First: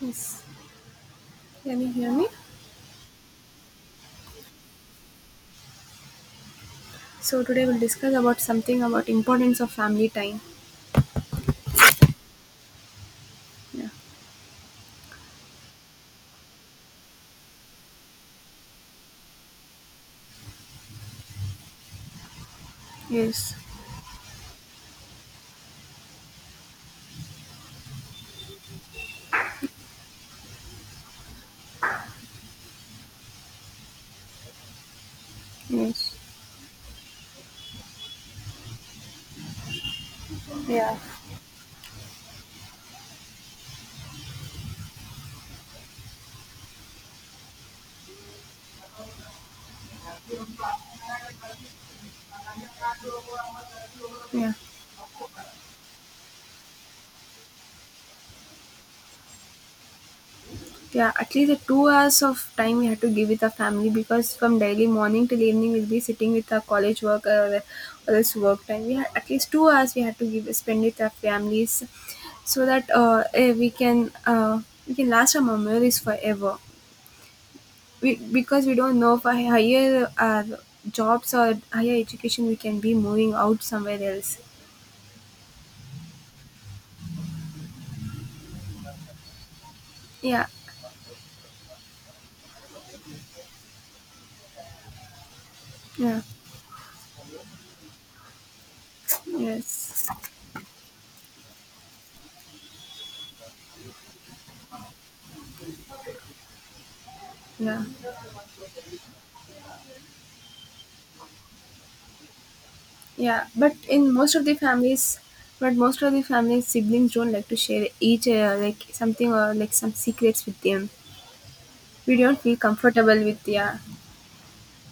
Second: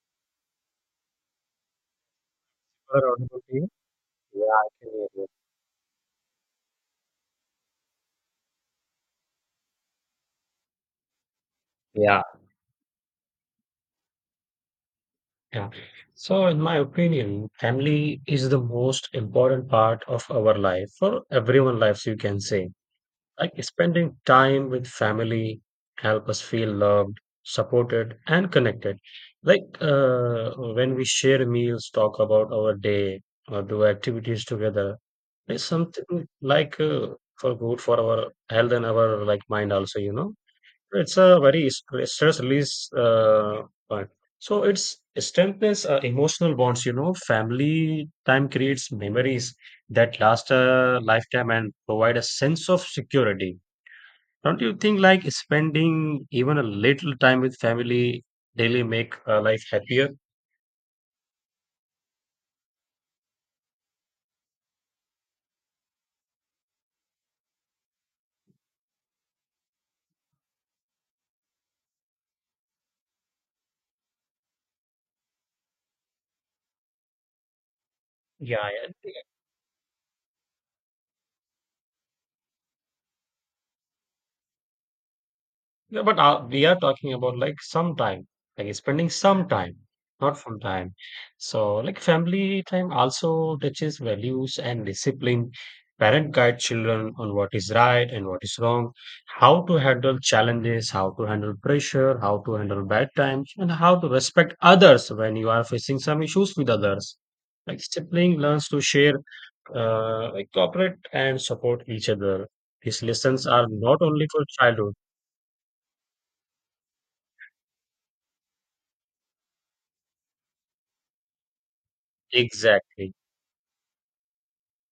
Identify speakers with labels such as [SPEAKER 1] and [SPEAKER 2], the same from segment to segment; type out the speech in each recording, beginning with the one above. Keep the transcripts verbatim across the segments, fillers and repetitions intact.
[SPEAKER 1] Yes, can you hear me?
[SPEAKER 2] Our audible to you? Yeah, I can hear you.
[SPEAKER 1] So today we'll discuss about something about importance of family time.
[SPEAKER 2] Yeah.
[SPEAKER 1] Yeah.
[SPEAKER 2] Yeah. So, in my opinion, family is the most important part of our life for everyone lives, you can say. Like
[SPEAKER 1] Yes.
[SPEAKER 2] spending time with family help us feel loved, supported, and connected. Like uh, when we share meals, talk about our day, or do activities together, it's
[SPEAKER 1] Yes.
[SPEAKER 2] something like uh, for good for our health and our like mind also, you know.
[SPEAKER 1] Yeah.
[SPEAKER 2] It's a very stress release uh, part. So it's strengthens uh, emotional bonds, you know. Family time creates memories that last a lifetime and provide a sense of security.
[SPEAKER 1] Yeah.
[SPEAKER 2] Don't you think like spending even a little time with family daily make uh, life happier?
[SPEAKER 1] Yeah. At least the two hours of time we have to give with the family, because from daily morning till evening we'll be sitting with our college work or, or this work time. We have at least two hours we have to give spend with our families, so that uh, eh, we can uh, we can last our memories forever. We, because
[SPEAKER 2] Yeah,
[SPEAKER 1] we don't
[SPEAKER 2] yeah.
[SPEAKER 1] know for higher uh, jobs or higher education we can be moving out somewhere else.
[SPEAKER 2] Yeah, but uh, we are talking about like some time, like spending some time, not
[SPEAKER 1] Yeah.
[SPEAKER 2] full time. So, like family time also touches values and discipline.
[SPEAKER 1] Yeah.
[SPEAKER 2] Parent guide children on what is right and what is wrong, how to
[SPEAKER 1] Yes.
[SPEAKER 2] handle challenges, how to handle pressure, how to handle bad times, and how to respect others when you are facing some issues with others. Like
[SPEAKER 1] Yeah.
[SPEAKER 2] sibling learns to share uh, like cooperate and support each other. These
[SPEAKER 1] Yeah,
[SPEAKER 2] lessons are
[SPEAKER 1] but in
[SPEAKER 2] not only
[SPEAKER 1] most
[SPEAKER 2] for
[SPEAKER 1] of the
[SPEAKER 2] childhood.
[SPEAKER 1] families, but most of the families siblings don't like to share each uh, like something or like some secrets with them. We don't feel
[SPEAKER 2] Exactly.
[SPEAKER 1] comfortable with. Yeah.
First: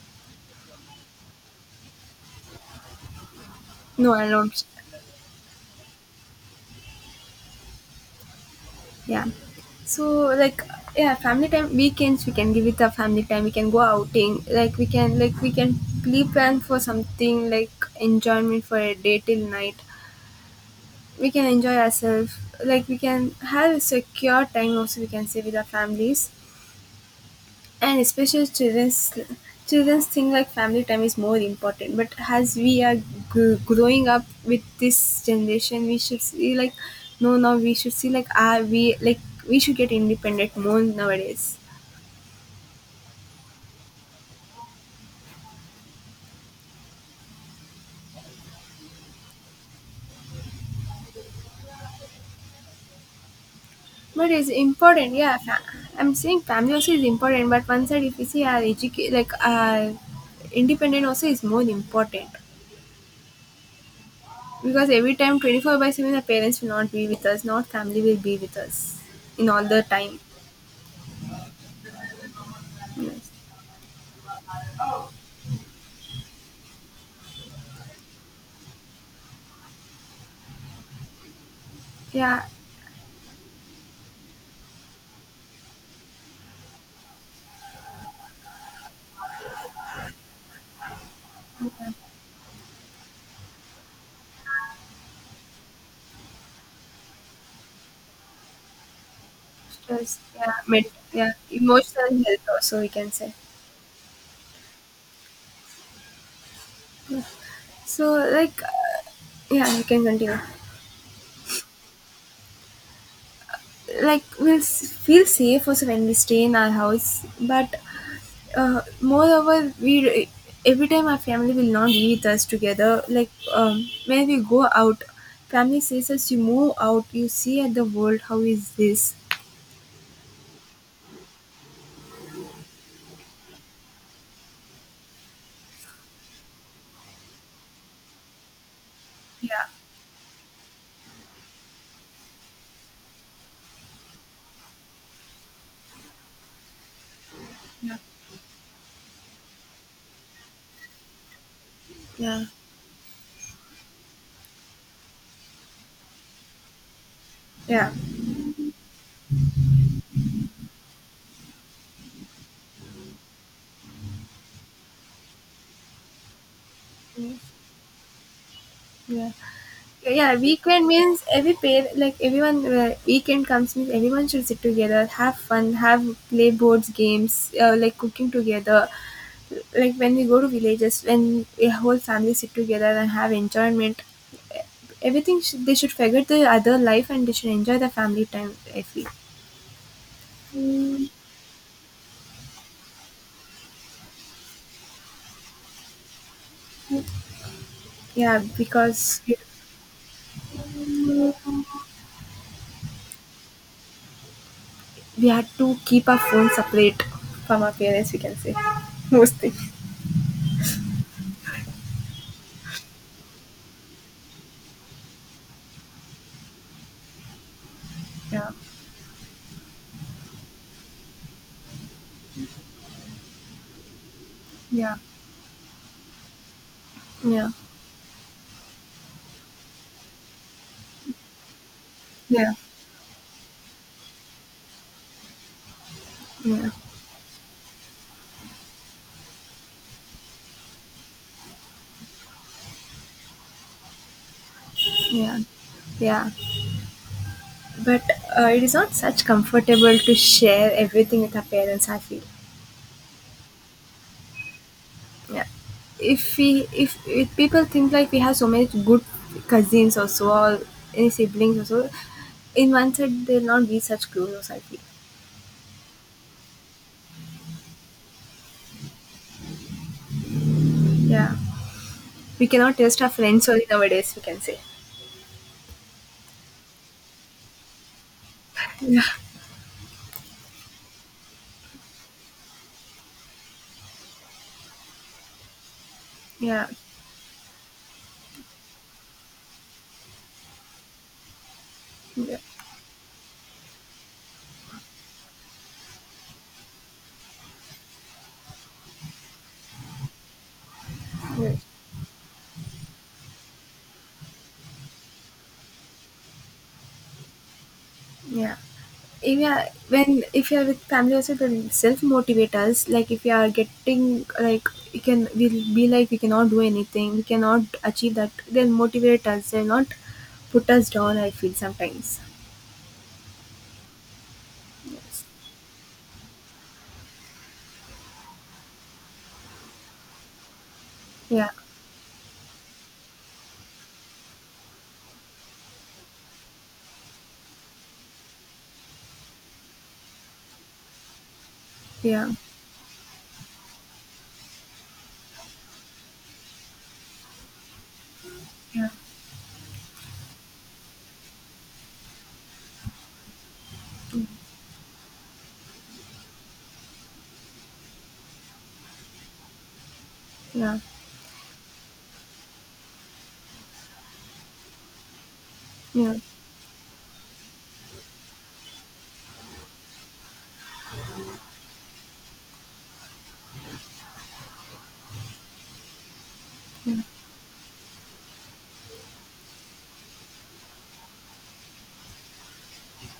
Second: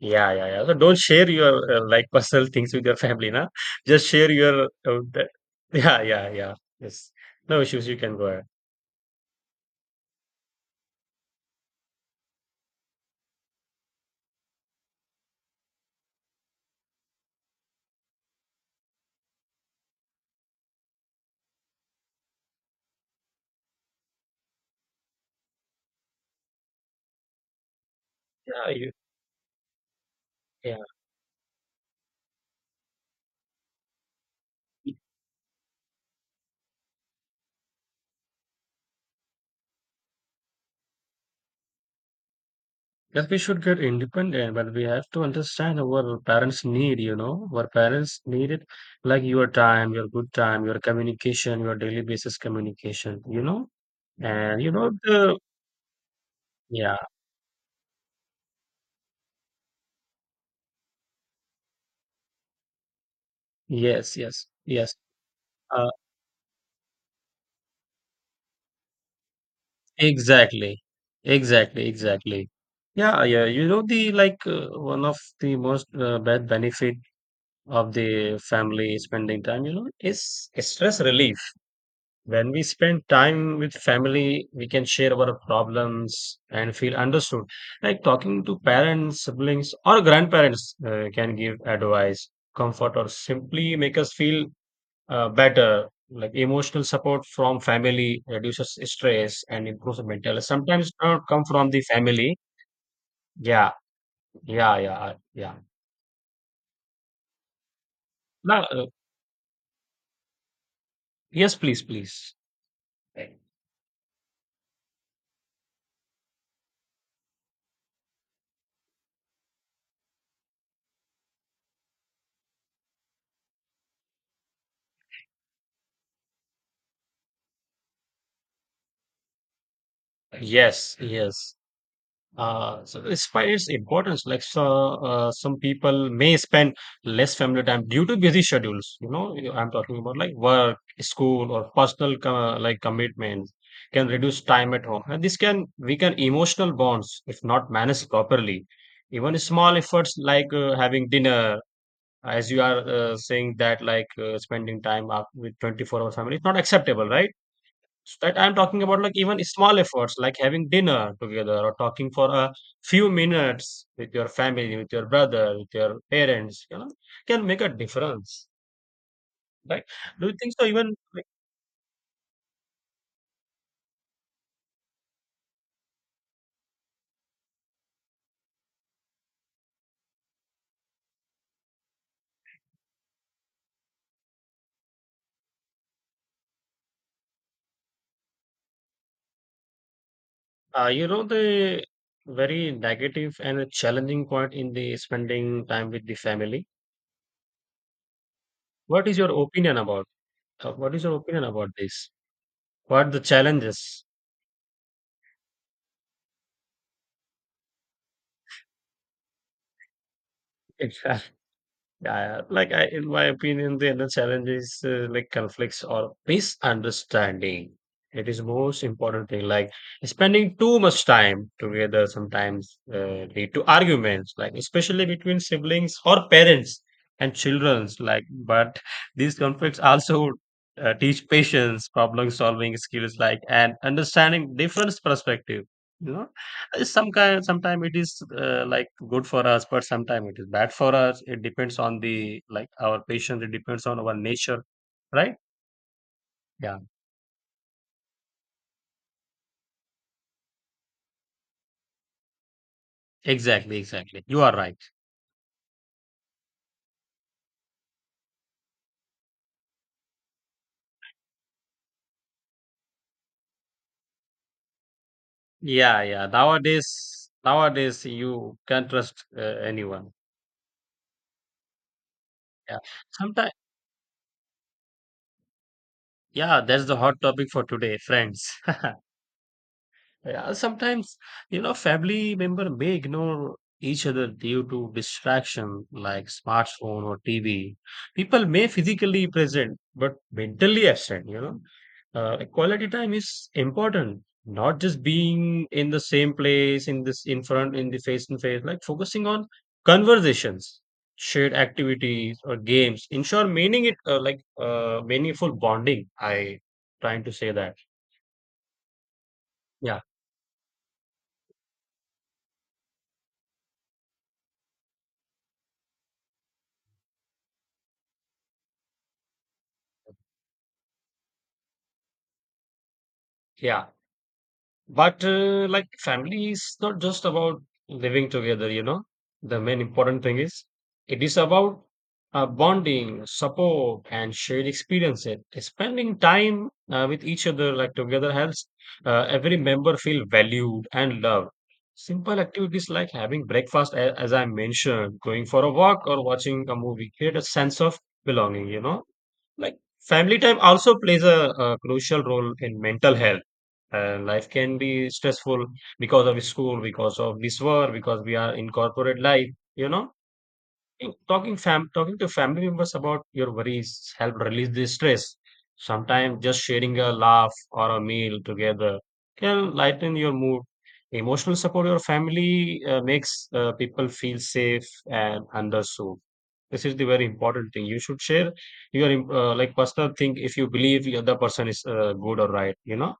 [SPEAKER 2] Yeah, yeah, yeah. So don't share your uh, like personal things with your family, na. Just
[SPEAKER 1] No
[SPEAKER 2] share your
[SPEAKER 1] alarms.
[SPEAKER 2] uh, the, yeah, yeah, yeah. Yes. No issues. You can go ahead.
[SPEAKER 1] Yeah. So like yeah, family time weekends we can give it a family time. We can go outing. Like we can like we can pre-plan for something like enjoyment for a day till night. We can enjoy ourselves. Like we can have a secure time also, we can say, with our families and especially
[SPEAKER 2] Yeah, you,
[SPEAKER 1] children's. Children's think like
[SPEAKER 2] yeah.
[SPEAKER 1] family time is more important, but as we are g- growing up with
[SPEAKER 2] we-
[SPEAKER 1] this generation we should see like no now we should see like are we like we should get independent more nowadays.
[SPEAKER 2] Yes, we should get independent, but we have to understand our parents' need. You know, our parents need it, like your time, your good time, your communication, your daily basis communication. You know,
[SPEAKER 1] But it's
[SPEAKER 2] and you know
[SPEAKER 1] important, yeah,
[SPEAKER 2] the
[SPEAKER 1] fa- I'm saying family also
[SPEAKER 2] yeah,
[SPEAKER 1] is important, but one side if you see our educate like our independent also is more important,
[SPEAKER 2] yes, yes,
[SPEAKER 1] because
[SPEAKER 2] yes.
[SPEAKER 1] every time twenty-four
[SPEAKER 2] Uh,
[SPEAKER 1] by seven the parents will not be with us, not family will be with us in all the time.
[SPEAKER 2] Exactly. Exactly, exactly. Yeah,
[SPEAKER 1] Yes.
[SPEAKER 2] yeah. You know the like uh, one of the most uh, bad benefit of the family spending time, you know, is stress relief.
[SPEAKER 1] Yeah.
[SPEAKER 2] When we spend time with family, we can share our problems and feel understood. Like talking to parents, siblings, or grandparents uh, can give
[SPEAKER 1] Yeah,
[SPEAKER 2] advice, comfort, or simply make us feel uh, better. Like emotional support from family reduces stress and improves
[SPEAKER 1] stress,
[SPEAKER 2] mental.
[SPEAKER 1] yeah,
[SPEAKER 2] Sometimes
[SPEAKER 1] ment-
[SPEAKER 2] don't
[SPEAKER 1] yeah,
[SPEAKER 2] come from the
[SPEAKER 1] emotional
[SPEAKER 2] family.
[SPEAKER 1] health also we can say.
[SPEAKER 2] Yeah, yeah, yeah, yeah.
[SPEAKER 1] So
[SPEAKER 2] No,
[SPEAKER 1] like,
[SPEAKER 2] uh,
[SPEAKER 1] uh, yeah, you can continue.
[SPEAKER 2] yes, please, please. Eh,
[SPEAKER 1] Like we'll s- feel safe also when we stay in our house, but uh, moreover, we every time our family will not be with us together. Like um, when we go out, family says us, "You move out, you see at the world. How is this?"
[SPEAKER 2] Yes, yes. Uh, so despite its importance, like so, uh, some people may spend less family time due to busy schedules. You know, you-
[SPEAKER 1] Yeah,
[SPEAKER 2] I'm talking about like work, school, or personal co- like commitments can reduce time at home, and this can weaken emotional bonds if not
[SPEAKER 1] yeah,
[SPEAKER 2] managed properly. Even small efforts like uh, having dinner,
[SPEAKER 1] yeah,
[SPEAKER 2] as you are uh, saying that, like uh, spending time up with twenty-four hour family, it's not acceptable, right?
[SPEAKER 1] yeah,
[SPEAKER 2] So that I'm talking about like even small efforts like having dinner together or talking for a few minutes with your family, with your brother, with your parents, you know, can make a difference,
[SPEAKER 1] yeah.
[SPEAKER 2] right? Do you
[SPEAKER 1] Yeah,
[SPEAKER 2] think so?
[SPEAKER 1] weekend
[SPEAKER 2] Even
[SPEAKER 1] means
[SPEAKER 2] like,
[SPEAKER 1] every pair like everyone, uh, weekend comes means everyone should sit together, have fun, have play boards games, uh, like cooking together, like when we go to villages, when a whole family sit together and have enjoyment, everything sh- they should forget the other life and they should enjoy the family time, I feel.
[SPEAKER 2] uh, you
[SPEAKER 1] Mm,
[SPEAKER 2] know the very negative and a challenging point in the spending time with the family.
[SPEAKER 1] yeah,
[SPEAKER 2] What is
[SPEAKER 1] because
[SPEAKER 2] your
[SPEAKER 1] we
[SPEAKER 2] opinion about? Uh, what is your opinion about this? What are the challenges?
[SPEAKER 1] we had to keep our phone separate from our parents, we can say. Most things.
[SPEAKER 2] Yeah, like I, in my opinion, the other challenge is uh, like conflicts or misunderstanding. It is
[SPEAKER 1] Yeah.
[SPEAKER 2] most important thing. Like spending too much time together sometimes uh, lead to arguments, like
[SPEAKER 1] Yeah.
[SPEAKER 2] especially between siblings or parents and
[SPEAKER 1] Yeah.
[SPEAKER 2] childrens. Like, but these conflicts also uh, teach patience, problem
[SPEAKER 1] Yeah.
[SPEAKER 2] solving skills, like and understanding different perspective. You
[SPEAKER 1] Yeah.
[SPEAKER 2] uh, some kind sometime it is uh, like good for us but sometime it is bad for us, it depends on the like our patience, it depends on our nature, right,
[SPEAKER 1] Yeah, yeah.
[SPEAKER 2] yeah.
[SPEAKER 1] But uh, it is not such comfortable to share everything with our parents, I feel.
[SPEAKER 2] Exactly, exactly. You are right.
[SPEAKER 1] Yeah, if we if, if people think like we have so many good cousins also or any siblings also, in one side they'll not be such close also, I feel.
[SPEAKER 2] Yeah, yeah. Nowadays, nowadays you can't trust uh, anyone.
[SPEAKER 1] Yeah, we cannot
[SPEAKER 2] Yeah,
[SPEAKER 1] trust our friends
[SPEAKER 2] sometimes.
[SPEAKER 1] only nowadays, we can say.
[SPEAKER 2] Yeah, that's the hot topic for today, friends.
[SPEAKER 1] Yeah,
[SPEAKER 2] Yeah, sometimes, you know, family member may ignore each other due to distraction like
[SPEAKER 1] yeah,
[SPEAKER 2] smartphone or T V. People may physically present but mentally absent, you know.
[SPEAKER 1] yeah.
[SPEAKER 2] Uh, quality time is important, not just being in the same place, in this in front, in the face to face, like focusing on conversations, shared
[SPEAKER 1] Yeah.
[SPEAKER 2] activities or games. In short, meaning it uh, like uh, meaningful bonding. I trying to say that.
[SPEAKER 1] Yeah. If you are,
[SPEAKER 2] Yeah,
[SPEAKER 1] when if you are with family also they'll self motivate us, like if you are getting like you can we'll be like we cannot do anything we cannot achieve that, they'll motivate us, they'll not put us down I feel sometimes.
[SPEAKER 2] yeah. But
[SPEAKER 1] Yes.
[SPEAKER 2] uh, like family is not just about living together, you know. The main important thing is it is
[SPEAKER 1] Yeah.
[SPEAKER 2] about uh, bonding, support, and shared experiences. Spending time uh, with each other, like together, helps uh, every member feel valued and loved.
[SPEAKER 1] Yeah.
[SPEAKER 2] Simple activities like having breakfast, a- as I mentioned, going for a walk, or watching a movie create a sense of belonging, you
[SPEAKER 1] Yeah.
[SPEAKER 2] know. Like family time also plays a, a crucial role in mental health. Uh, life can be stressful because of school, because of this work, because we are in corporate life. You know,
[SPEAKER 1] Yeah.
[SPEAKER 2] You- talking fam talking to family members about your worries help release the stress.
[SPEAKER 1] Yeah.
[SPEAKER 2] Sometimes just sharing a laugh or a meal together can lighten your mood. Emotional support your family uh, makes uh, people feel safe and understood, this is
[SPEAKER 1] Yeah.
[SPEAKER 2] the very important thing you should share your uh, like personal thing if you believe the other person is uh, good or right, you know.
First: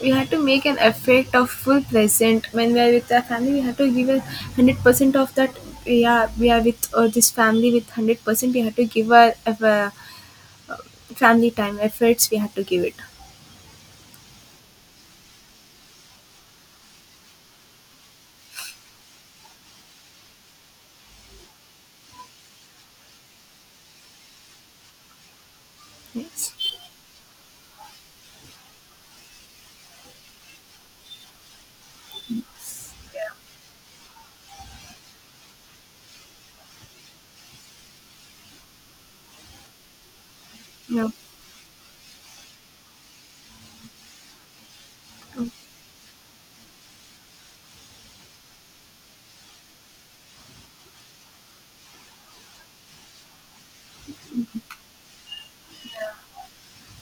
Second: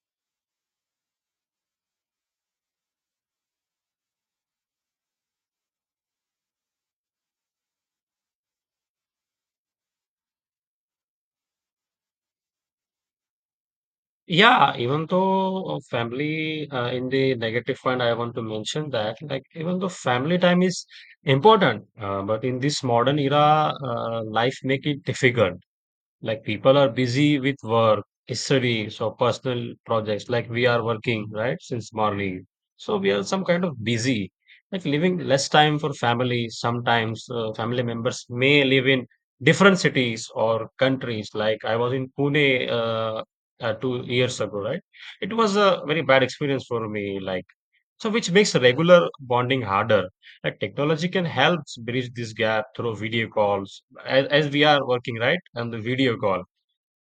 [SPEAKER 1] We have to make an effort of full present when we are with our family, we have to give a one hundred percent of that. Yeah, we are with uh, this family with one hundred percent, we have to give our, our family time efforts we had to give it.
[SPEAKER 2] Yeah, even though uh, family uh, in the negative point I want to mention that, like even though family time is important, uh, but in this modern era uh, life make it difficult. Like people
[SPEAKER 1] Yes.
[SPEAKER 2] are busy with work, studies, or personal projects. Like we are working, right, since morning. So we are
[SPEAKER 1] Yeah.
[SPEAKER 2] some kind of busy, like leaving less time for family. Sometimes uh, family members may live in different cities or
[SPEAKER 1] No.
[SPEAKER 2] countries. Like I was in Pune uh, uh, two years ago, right? It
[SPEAKER 1] Mm.
[SPEAKER 2] was a very bad experience for me. Like so, which makes regular bonding harder. Like technology can help bridge this gap through video calls, as, as we are working right on the video call.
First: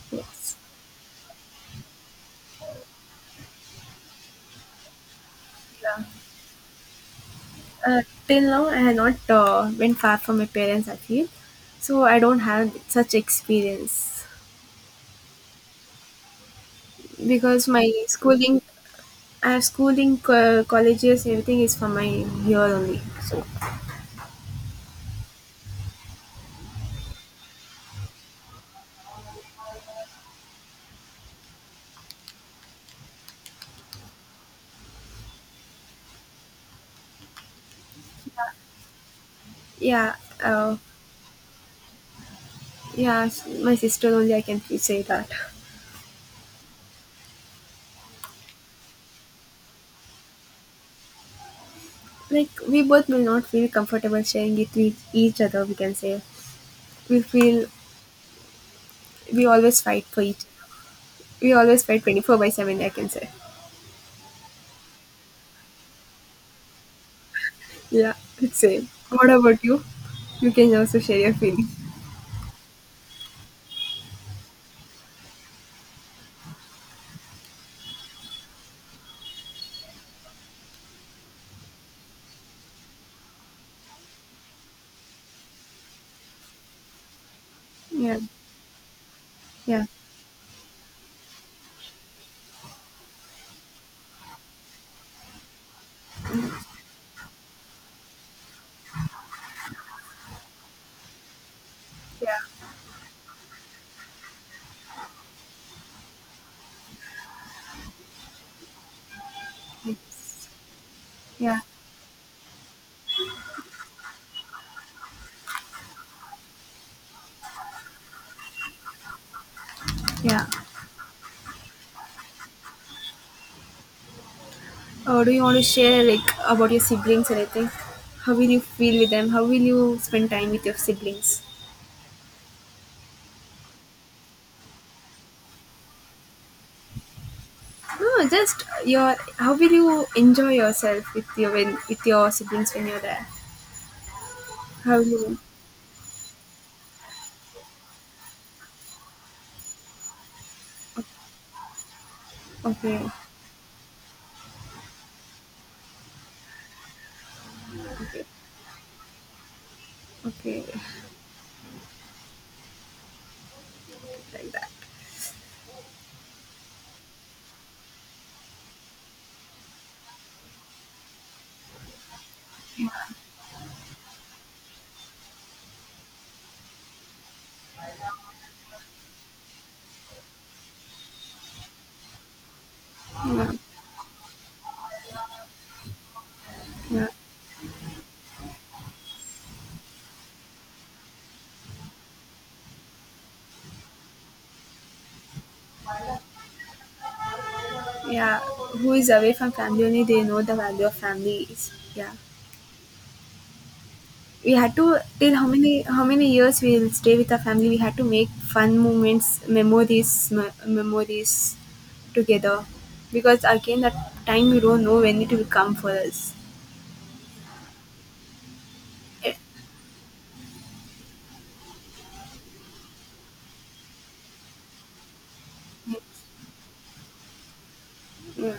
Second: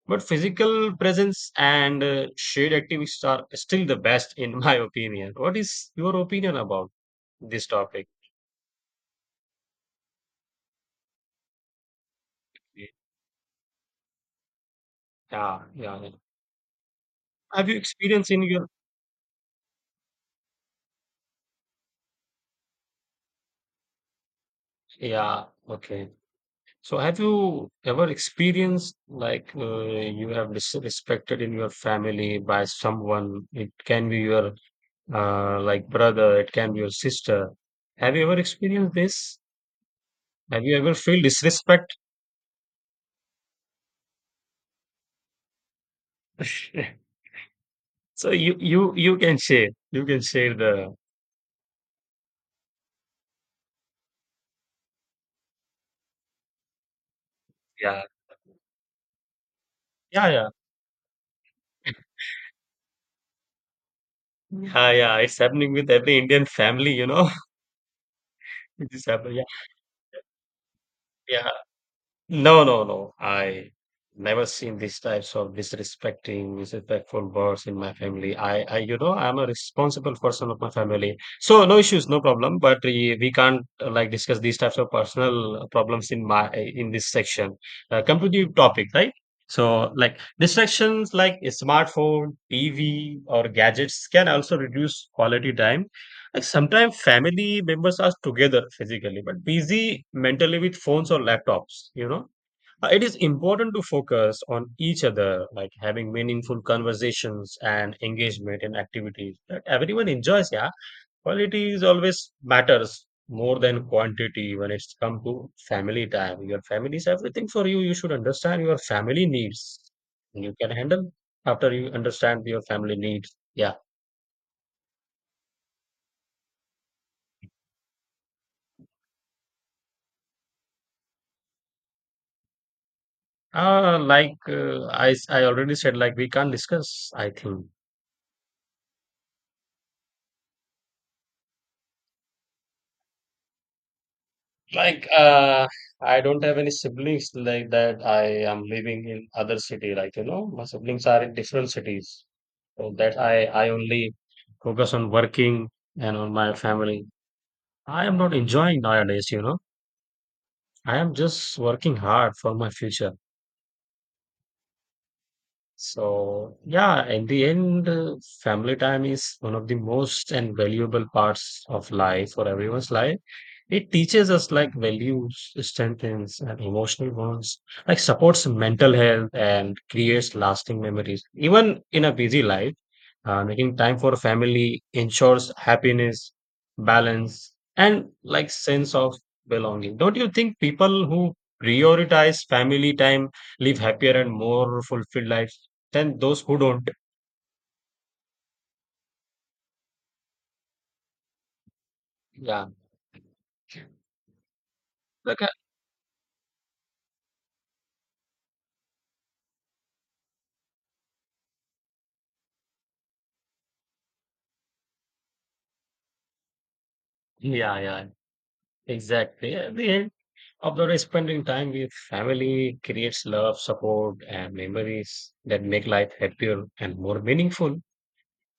[SPEAKER 2] But
[SPEAKER 1] Yes.
[SPEAKER 2] physical presence and uh, shared activities are still the best, in my opinion. What is
[SPEAKER 1] Yeah.
[SPEAKER 2] your opinion about this
[SPEAKER 1] Uh,
[SPEAKER 2] topic?
[SPEAKER 1] till now, I have not uh, been far from my parents, I feel so. I don't have such experience
[SPEAKER 2] Yeah, yeah, yeah. Have
[SPEAKER 1] because
[SPEAKER 2] you
[SPEAKER 1] my
[SPEAKER 2] experienced in
[SPEAKER 1] schooling,
[SPEAKER 2] your?
[SPEAKER 1] I have schooling, co- colleges, everything is from my here only. So
[SPEAKER 2] Yeah, okay. So, have you ever experienced like uh, you have disrespected in your family by someone? It can be your uh, like brother, it can be your sister. Have you ever experienced this?
[SPEAKER 1] yeah,
[SPEAKER 2] Have you
[SPEAKER 1] uh,
[SPEAKER 2] ever feel disrespect?
[SPEAKER 1] yeah, s- my sister only, I can f- say that.
[SPEAKER 2] So you you you can share. You can share the
[SPEAKER 1] Like we both will not feel comfortable sharing it with each other, we can say. We feel
[SPEAKER 2] yeah,
[SPEAKER 1] we always fight for
[SPEAKER 2] yeah,
[SPEAKER 1] each,
[SPEAKER 2] yeah,
[SPEAKER 1] we always fight twenty-four by seven, I can say.
[SPEAKER 2] yeah, yeah. It's happening with every Indian family, you know.
[SPEAKER 1] Yeah, it's
[SPEAKER 2] It
[SPEAKER 1] same.
[SPEAKER 2] is
[SPEAKER 1] What
[SPEAKER 2] happening.
[SPEAKER 1] about you? You can also share your
[SPEAKER 2] Yeah,
[SPEAKER 1] feeling.
[SPEAKER 2] no, no, no. I never seen these types of disrespecting, disrespectful words in my family. I, I, you know, I'm a responsible person of my family. So no issues, no problem. But we, we can't uh, like discuss these types of personal problems in my in this section. Uh,
[SPEAKER 1] Yeah.
[SPEAKER 2] completely topic, right?
[SPEAKER 1] Yeah.
[SPEAKER 2] So like distractions like a smartphone, T V, or gadgets can also reduce quality time. Like sometimes family members are together physically, but busy mentally with phones or laptops. You know,
[SPEAKER 1] Yeah.
[SPEAKER 2] uh, it is important to focus on each other, like having meaningful conversations and engagement in activities that everyone
[SPEAKER 1] Yes.
[SPEAKER 2] enjoys. Yeah,
[SPEAKER 1] Yeah.
[SPEAKER 2] quality is always matters more than quantity when it's come to family time. Your family is everything for you. You should understand your family needs.
[SPEAKER 1] Yeah.
[SPEAKER 2] You can handle after you understand your family needs. Yeah.
[SPEAKER 1] Uh, do you want to share like about your siblings or anything? How will you feel with them? How will you spend time with your siblings?
[SPEAKER 2] Uh, like uh, I, s- I already said, like we can't discuss, I think.
[SPEAKER 1] No, just your how will you enjoy yourself with your when with your siblings when you're there? How will
[SPEAKER 2] Like,
[SPEAKER 1] you?
[SPEAKER 2] uh, I don't have any siblings like that. I am living in other city. Like, you know, my siblings are in different cities. So
[SPEAKER 1] Okay,
[SPEAKER 2] that I, I only focus on working and on my family. I am
[SPEAKER 1] okay,
[SPEAKER 2] not enjoying nowadays, you know.
[SPEAKER 1] okay,
[SPEAKER 2] I am just working hard for my future.
[SPEAKER 1] like that.
[SPEAKER 2] So, yeah, in the end, uh, family time is one of the most and valuable parts of life for everyone's life. It teaches us like values, strengthens, and emotional bonds, like supports mental health and creates lasting memories. Even in a busy life, uh,
[SPEAKER 1] Yeah,
[SPEAKER 2] making time for family ensures happiness,
[SPEAKER 1] yeah.
[SPEAKER 2] balance, and like sense of belonging. Don't you think people who prioritize family time live happier and more fulfilled lives than those who don't?
[SPEAKER 1] Yeah, who is away from family only they know the value of family is, yeah,
[SPEAKER 2] Yeah.
[SPEAKER 1] we had to, till
[SPEAKER 2] Like,
[SPEAKER 1] how
[SPEAKER 2] uh,
[SPEAKER 1] many how many years we will stay with our family, we had to make fun moments, memories, me- memories together, because again that time we don't know when it will come for us.
[SPEAKER 2] yeah, yeah,
[SPEAKER 1] Eh,
[SPEAKER 2] exactly. At the end, after spending time with family creates love, support, and memories that make life happier and more meaningful.
[SPEAKER 1] yeah.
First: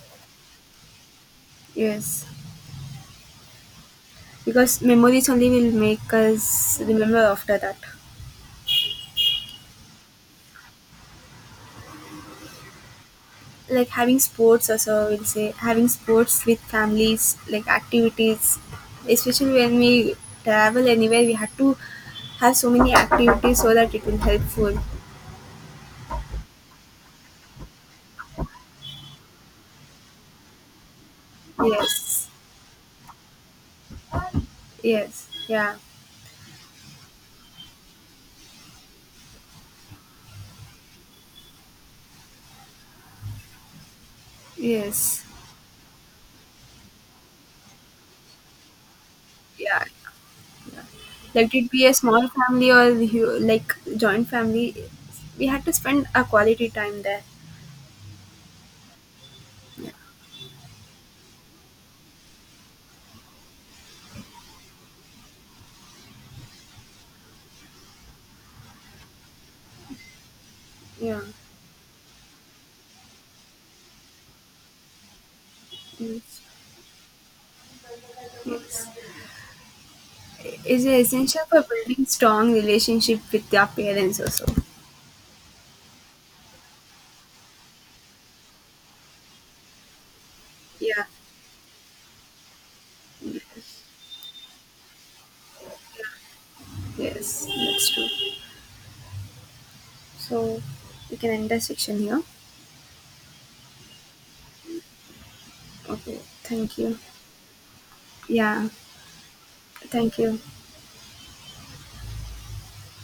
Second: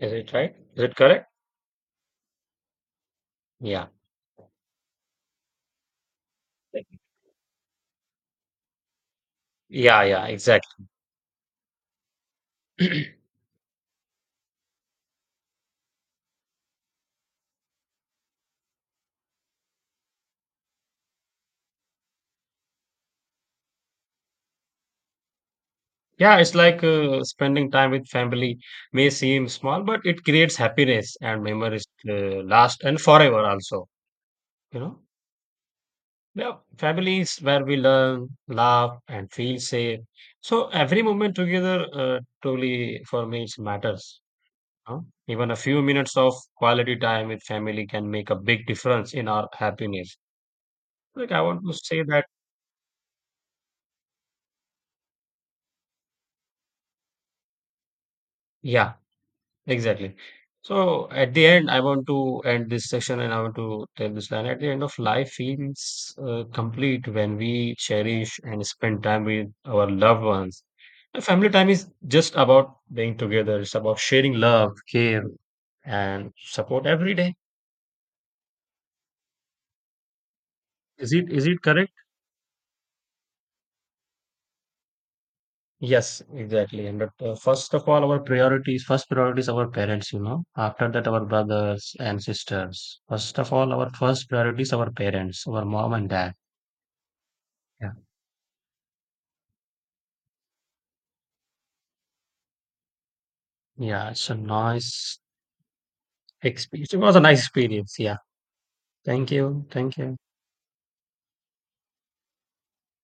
[SPEAKER 2] Is it right? Is it correct?
[SPEAKER 1] Yes,
[SPEAKER 2] Yeah.
[SPEAKER 1] because memories only will make us remember after that.
[SPEAKER 2] Yeah, yeah, exactly. Yeah,
[SPEAKER 1] Like having sports also, we'll say, having sports with families, like activities, especially when we travel anywhere we had to have so many activities so that it will helpful.
[SPEAKER 2] it's like uh, spending time with family may seem small, but it creates happiness and memories
[SPEAKER 1] Yes.
[SPEAKER 2] uh, last and forever also, you know.
[SPEAKER 1] Yes. Yeah.
[SPEAKER 2] Yeah, families where we learn, laugh, and feel safe. So every moment together uh, truly for me it matters. Huh?
[SPEAKER 1] Yes.
[SPEAKER 2] Even a few minutes of quality time with family can make a big difference in our
[SPEAKER 1] Yeah.
[SPEAKER 2] happiness. Like I
[SPEAKER 1] Let
[SPEAKER 2] want
[SPEAKER 1] it
[SPEAKER 2] to
[SPEAKER 1] be a
[SPEAKER 2] say that,
[SPEAKER 1] small family or hu- like joint family, we had to spend a quality time there.
[SPEAKER 2] yeah, exactly. So at the end, I want to end this session and I want to tell this line. At the end of life feels uh, complete when we cherish and spend time with our loved ones.
[SPEAKER 1] Yeah.
[SPEAKER 2] And family time is just about being together. It's about sharing love, care, and
[SPEAKER 1] Yes,
[SPEAKER 2] support every day.
[SPEAKER 1] yes. It's
[SPEAKER 2] Is it
[SPEAKER 1] essential
[SPEAKER 2] is it
[SPEAKER 1] for
[SPEAKER 2] correct?
[SPEAKER 1] building strong relationship with your parents also.
[SPEAKER 2] Yes, exactly. And that, uh, first of all, our priorities, first priority is our parents, you know. After
[SPEAKER 1] Yeah.
[SPEAKER 2] that, our brothers and sisters. First of all,
[SPEAKER 1] Yes.
[SPEAKER 2] our first priority is our parents, our mom and dad.
[SPEAKER 1] Yes, that's
[SPEAKER 2] Yeah.
[SPEAKER 1] true. So we can end the section here.
[SPEAKER 2] Yeah. It's a nice
[SPEAKER 1] Okay, thank
[SPEAKER 2] experience. It
[SPEAKER 1] you.
[SPEAKER 2] was a nice experience. Yeah.
[SPEAKER 1] Yeah,
[SPEAKER 2] Thank you. Thank you.
[SPEAKER 1] thank you.